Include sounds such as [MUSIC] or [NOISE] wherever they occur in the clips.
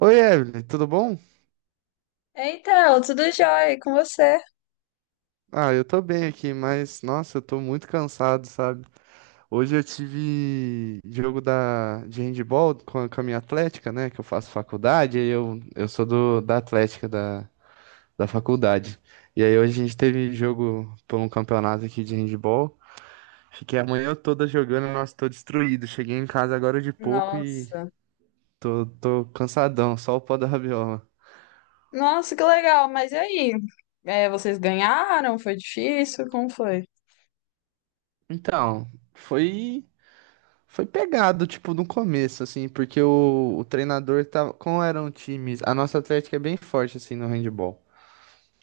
Oi, Evelyn, tudo bom? Então, tudo jóia e com você? Ah, eu tô bem aqui, mas nossa, eu tô muito cansado, sabe? Hoje eu tive jogo de handball com a minha atlética, né? Que eu faço faculdade, aí eu sou da atlética da faculdade. E aí hoje a gente teve jogo por um campeonato aqui de handball. Fiquei a manhã toda jogando, nossa, tô destruído. Cheguei em casa agora de pouco e Nossa. tô cansadão, só o pó da rabiola. Nossa, que legal, mas e aí? É, vocês ganharam? Foi difícil? Como foi? Então, foi. Foi pegado, tipo, no começo, assim, porque o treinador tava. Como eram times. A nossa Atlética é bem forte, assim, no handball.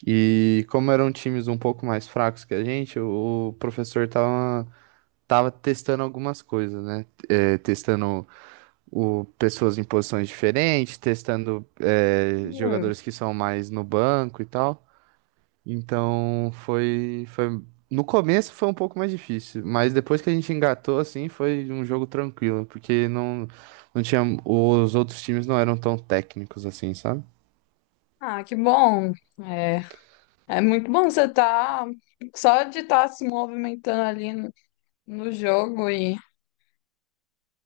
E como eram times um pouco mais fracos que a gente, professor tava testando algumas coisas, né? É, testando pessoas em posições diferentes, testando Hum. jogadores que são mais no banco e tal. Então foi. No começo foi um pouco mais difícil, mas depois que a gente engatou, assim, foi um jogo tranquilo, porque não tinha. Os outros times não eram tão técnicos assim, sabe? Ah, que bom. É, é muito bom você estar só de estar se movimentando ali no jogo e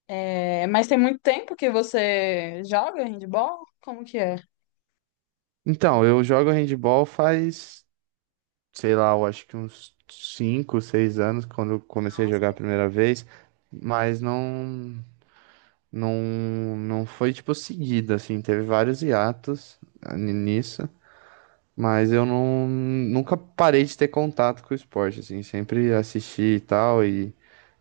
mas tem muito tempo que você joga handball? Como que é? Então, eu jogo handball faz, sei lá, eu acho que uns 5 6 anos, quando eu comecei a Nossa, jogar a bastante primeira tempo. vez, mas não foi, tipo, seguido, assim, teve vários hiatos nisso. Mas eu não, nunca parei de ter contato com o esporte, assim, sempre assisti e tal, e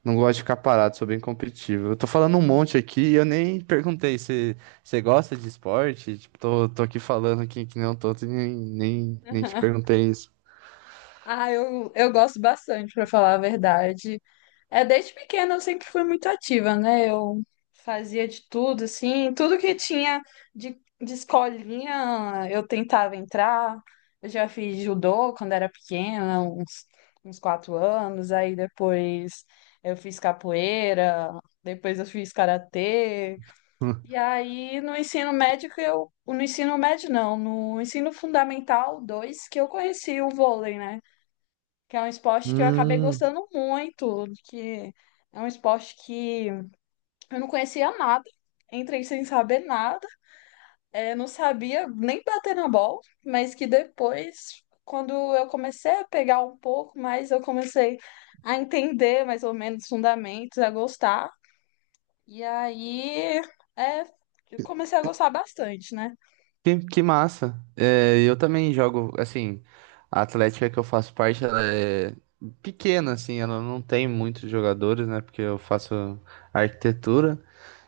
não gosto de ficar parado, sou bem competitivo. Eu tô falando um monte aqui e eu nem perguntei se você gosta de esporte, tipo, tô aqui falando aqui que nem um tonto e nem te [LAUGHS] perguntei isso. Ah, eu gosto bastante, pra falar a verdade. É, desde pequena eu sempre fui muito ativa, né? Eu fazia de tudo, assim, tudo que tinha de escolinha eu tentava entrar. Eu já fiz judô quando era pequena, uns 4 anos. Aí depois eu fiz capoeira, depois eu fiz karatê. E [LAUGHS] aí no ensino médio que eu, no ensino médio não, no ensino fundamental 2 que eu conheci o vôlei, né? Que é um esporte que eu acabei Hum, gostando muito, que é um esporte que eu não conhecia nada, entrei sem saber nada, não sabia nem bater na bola, mas que depois, quando eu comecei a pegar um pouco mais, eu comecei a entender mais ou menos os fundamentos, a gostar, e aí é, eu comecei a gostar bastante, né? que massa. É, eu também jogo, assim, a Atlética que eu faço parte, ela é pequena, assim, ela não tem muitos jogadores, né, porque eu faço arquitetura.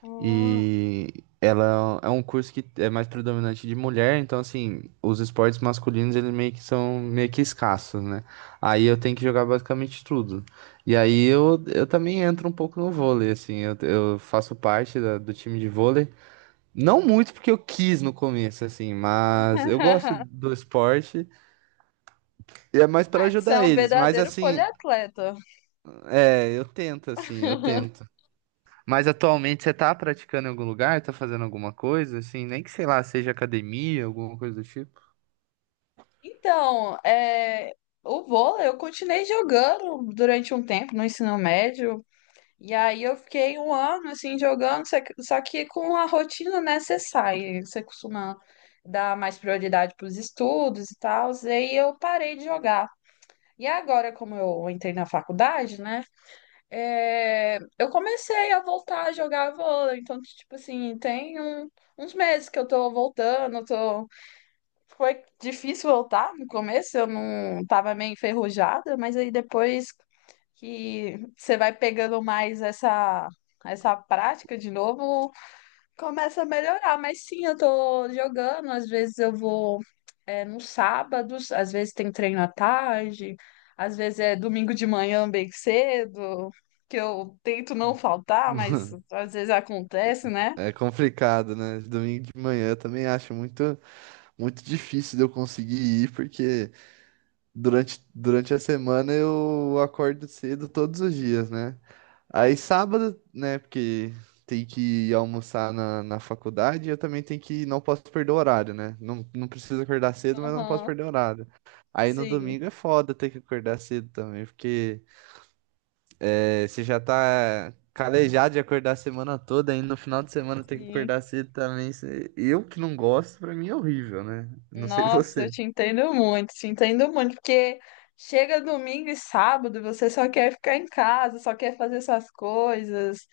Hum. E ela é um curso que é mais predominante de mulher, então assim, os esportes masculinos eles meio que são meio que escassos, né? Aí eu tenho que jogar basicamente tudo. E aí eu também entro um pouco no vôlei, assim, eu faço parte do time de vôlei. Não muito porque eu quis no começo, assim, mas eu gosto [LAUGHS] do esporte e é mais para Ah, você é ajudar um eles. Mas verdadeiro assim, poliatleta. Eu tento, assim, eu tento. Mas atualmente você tá praticando em algum lugar? Tá fazendo alguma coisa, assim? Nem que, sei lá, seja academia, alguma coisa do tipo. Então, é, o vôlei eu continuei jogando durante um tempo no ensino médio, e aí eu fiquei um ano assim jogando, só que com a rotina necessária. Você costuma dar mais prioridade para os estudos e tal, e aí eu parei de jogar. E agora, como eu entrei na faculdade, né? É, eu comecei a voltar a jogar vôlei. Então, tipo assim, uns meses que eu tô voltando, tô. Foi difícil voltar no começo, eu não tava meio enferrujada, mas aí depois que você vai pegando mais essa prática de novo, começa a melhorar. Mas sim, eu tô jogando, às vezes eu vou nos sábados, às vezes tem treino à tarde, às vezes é domingo de manhã bem cedo, que eu tento não faltar, mas [LAUGHS] às vezes acontece, né? É complicado, né? Domingo de manhã eu também acho muito, muito difícil de eu conseguir ir, porque durante a semana eu acordo cedo todos os dias, né? Aí sábado, né, porque tem que ir almoçar na faculdade, eu também não posso perder o horário, né? Não, não preciso acordar cedo, mas não posso Aham, perder o horário. Aí no sim, domingo é foda ter que acordar cedo também, porque você já tá calejado de acordar a semana toda, aí no final de semana tem que sim. acordar cedo também. Eu que não gosto, pra mim é horrível, né? Não sei Nossa, eu [LAUGHS] você. Te entendo muito, porque chega domingo e sábado, você só quer ficar em casa, só quer fazer suas coisas,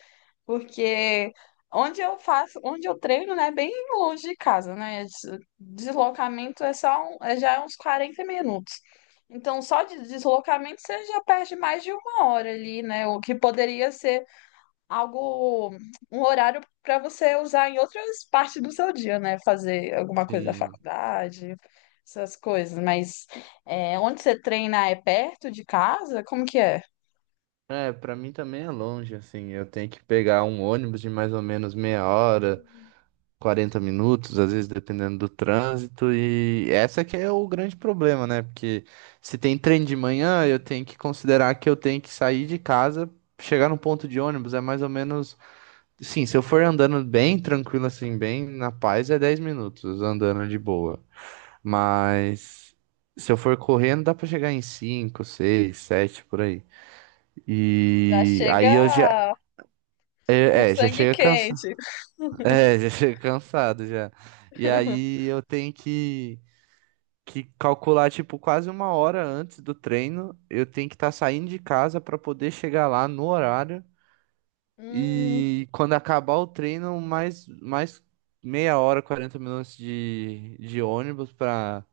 porque onde eu faço, onde eu treino, né, é bem longe de casa, né? Deslocamento é só já é uns 40 minutos. Então, só de deslocamento você já perde mais de uma hora ali, né? O que poderia ser algo, um horário para você usar em outras partes do seu dia, né? Fazer alguma coisa da Sim. faculdade, essas coisas. Mas é, onde você treina é perto de casa? Como que é? É, pra mim também é longe, assim. Eu tenho que pegar um ônibus de mais ou menos meia hora. 40 minutos, às vezes dependendo do trânsito, e essa que é o grande problema, né? Porque se tem trem de manhã, eu tenho que considerar que eu tenho que sair de casa, chegar no ponto de ônibus, é mais ou menos, sim, se eu for andando bem tranquilo assim, bem na paz, é 10 minutos andando de boa. Mas se eu for correndo, dá pra chegar em 5, 6, 7 por aí. Já E aí chega eu já com é, é, já sangue chega cansado. [LAUGHS] quente. É, já chego cansado já. E [LAUGHS] aí eu tenho que calcular, tipo, quase uma hora antes do treino. Eu tenho que estar saindo de casa para poder chegar lá no horário. Hum, E quando acabar o treino, mais meia hora, 40 minutos de ônibus para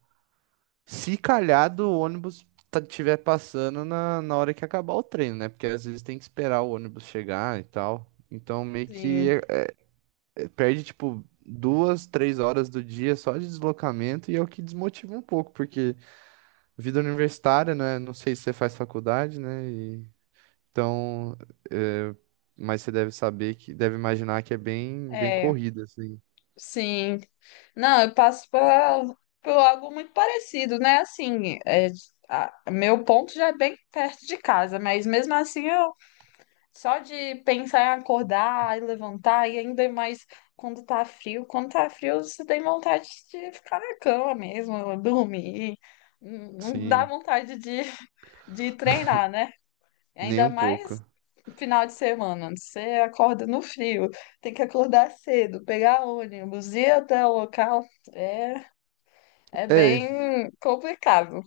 se calhar do ônibus tiver passando na hora que acabar o treino, né? Porque às vezes tem que esperar o ônibus chegar e tal. Então meio sim, que perde, tipo, duas, três horas do dia só de deslocamento e é o que desmotiva um pouco, porque vida universitária, né? Não sei se você faz faculdade, né? Então, é, mas você deve saber que, deve imaginar que é bem, bem é, corrida, assim. sim. Não, eu passo por algo muito parecido, né? Assim, é, meu ponto já é bem perto de casa, mas mesmo assim eu só de pensar em acordar e levantar, e ainda mais quando tá frio. Quando tá frio, você tem vontade de ficar na cama mesmo, [LAUGHS] dormir. Não dá Sim, vontade de treinar, né? nem Ainda um pouco. mais final de semana. Você acorda no frio, tem que acordar cedo, pegar ônibus, ir até o local. É, é é bem complicado.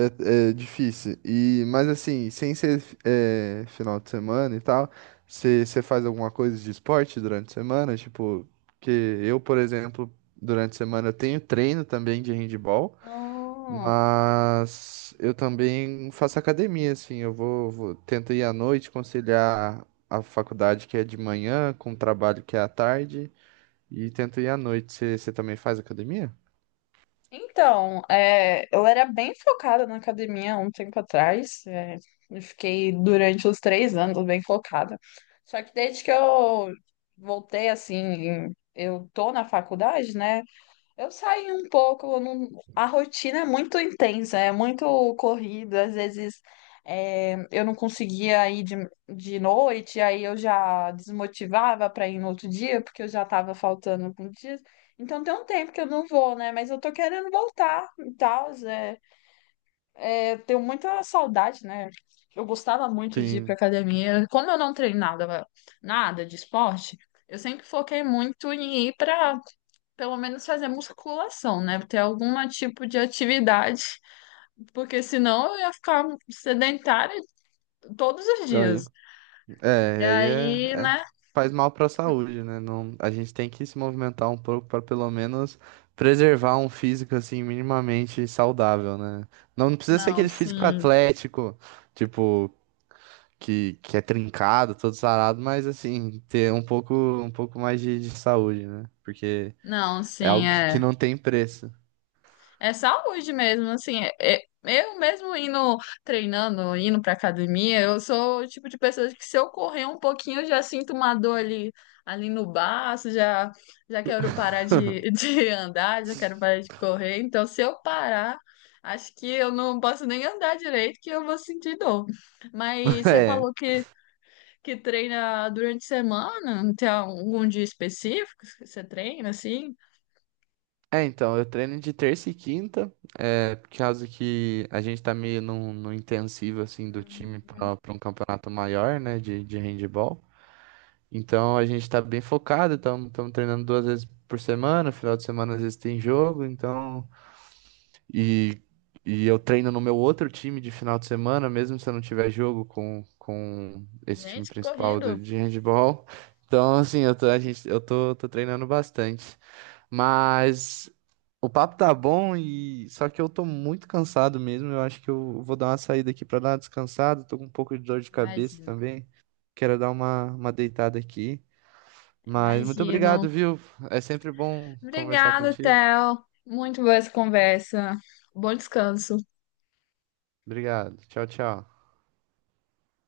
é difícil. E, mas assim, sem ser final de semana e tal, você faz alguma coisa de esporte durante a semana? Tipo, que eu, por exemplo, durante a semana eu tenho treino também de handball, Ah, mas eu também faço academia, assim, eu vou tento ir à noite, conciliar a faculdade que é de manhã com o trabalho que é à tarde, e tento ir à noite. Você também faz academia? então, é, eu era bem focada na academia há um tempo atrás. É, eu fiquei durante os 3 anos bem focada. Só que desde que eu voltei, assim, eu tô na faculdade, né? Eu saí um pouco, eu não- a rotina é muito intensa, é muito corrida, às vezes é, eu não conseguia ir de noite, aí eu já desmotivava para ir no outro dia, porque eu já estava faltando alguns dias. Então tem um tempo que eu não vou, né? Mas eu tô querendo voltar e tal. É, é, tenho muita saudade, né? Eu gostava muito de ir pra Sim. academia. Quando eu não treinava nada de esporte, eu sempre foquei muito em ir para pelo menos fazer musculação, né? Ter algum tipo de atividade, porque senão eu ia ficar sedentária todos os Tá aí. dias. É, E e aí aí, é- né? faz mal para a saúde, né? Não, a gente tem que se movimentar um pouco para pelo menos preservar um físico assim minimamente saudável, né? Não, não precisa ser Não, aquele físico sim. atlético, tipo, que é trincado, todo sarado, mas assim, ter um pouco mais de saúde, né? Porque Não, é sim, algo que é. não tem preço. É saúde mesmo, assim, eu mesmo indo treinando, indo pra academia, eu sou o tipo de pessoa que se eu correr um pouquinho, eu já sinto uma dor ali, ali no baço, já, já quero parar [LAUGHS] [LAUGHS] de andar, já quero parar de correr, então se eu parar, acho que eu não posso nem andar direito, que eu vou sentir dor. Mas você É. falou que treina durante a semana, não tem algum dia específico que você treina, assim? É, então, eu treino de terça e quinta, por causa que a gente tá meio num intensivo, assim, do time pra um campeonato maior, né, de handebol. Então, a gente tá bem focado, estamos treinando duas vezes por semana, final de semana às vezes tem jogo, então... E, e eu treino no meu outro time de final de semana, mesmo se eu não tiver jogo com esse time Gente, que principal corrido, de handebol. Então, assim, eu tô treinando bastante. Mas o papo tá bom e só que eu tô muito cansado mesmo. Eu acho que eu vou dar uma saída aqui pra dar uma descansada. Tô com um pouco de dor de cabeça imagina. também. Quero dar uma deitada aqui. Mas muito Imagino. obrigado, viu? É sempre bom conversar Obrigada, contigo. Theo. Muito boa essa conversa. Bom descanso. Obrigado. Tchau, tchau.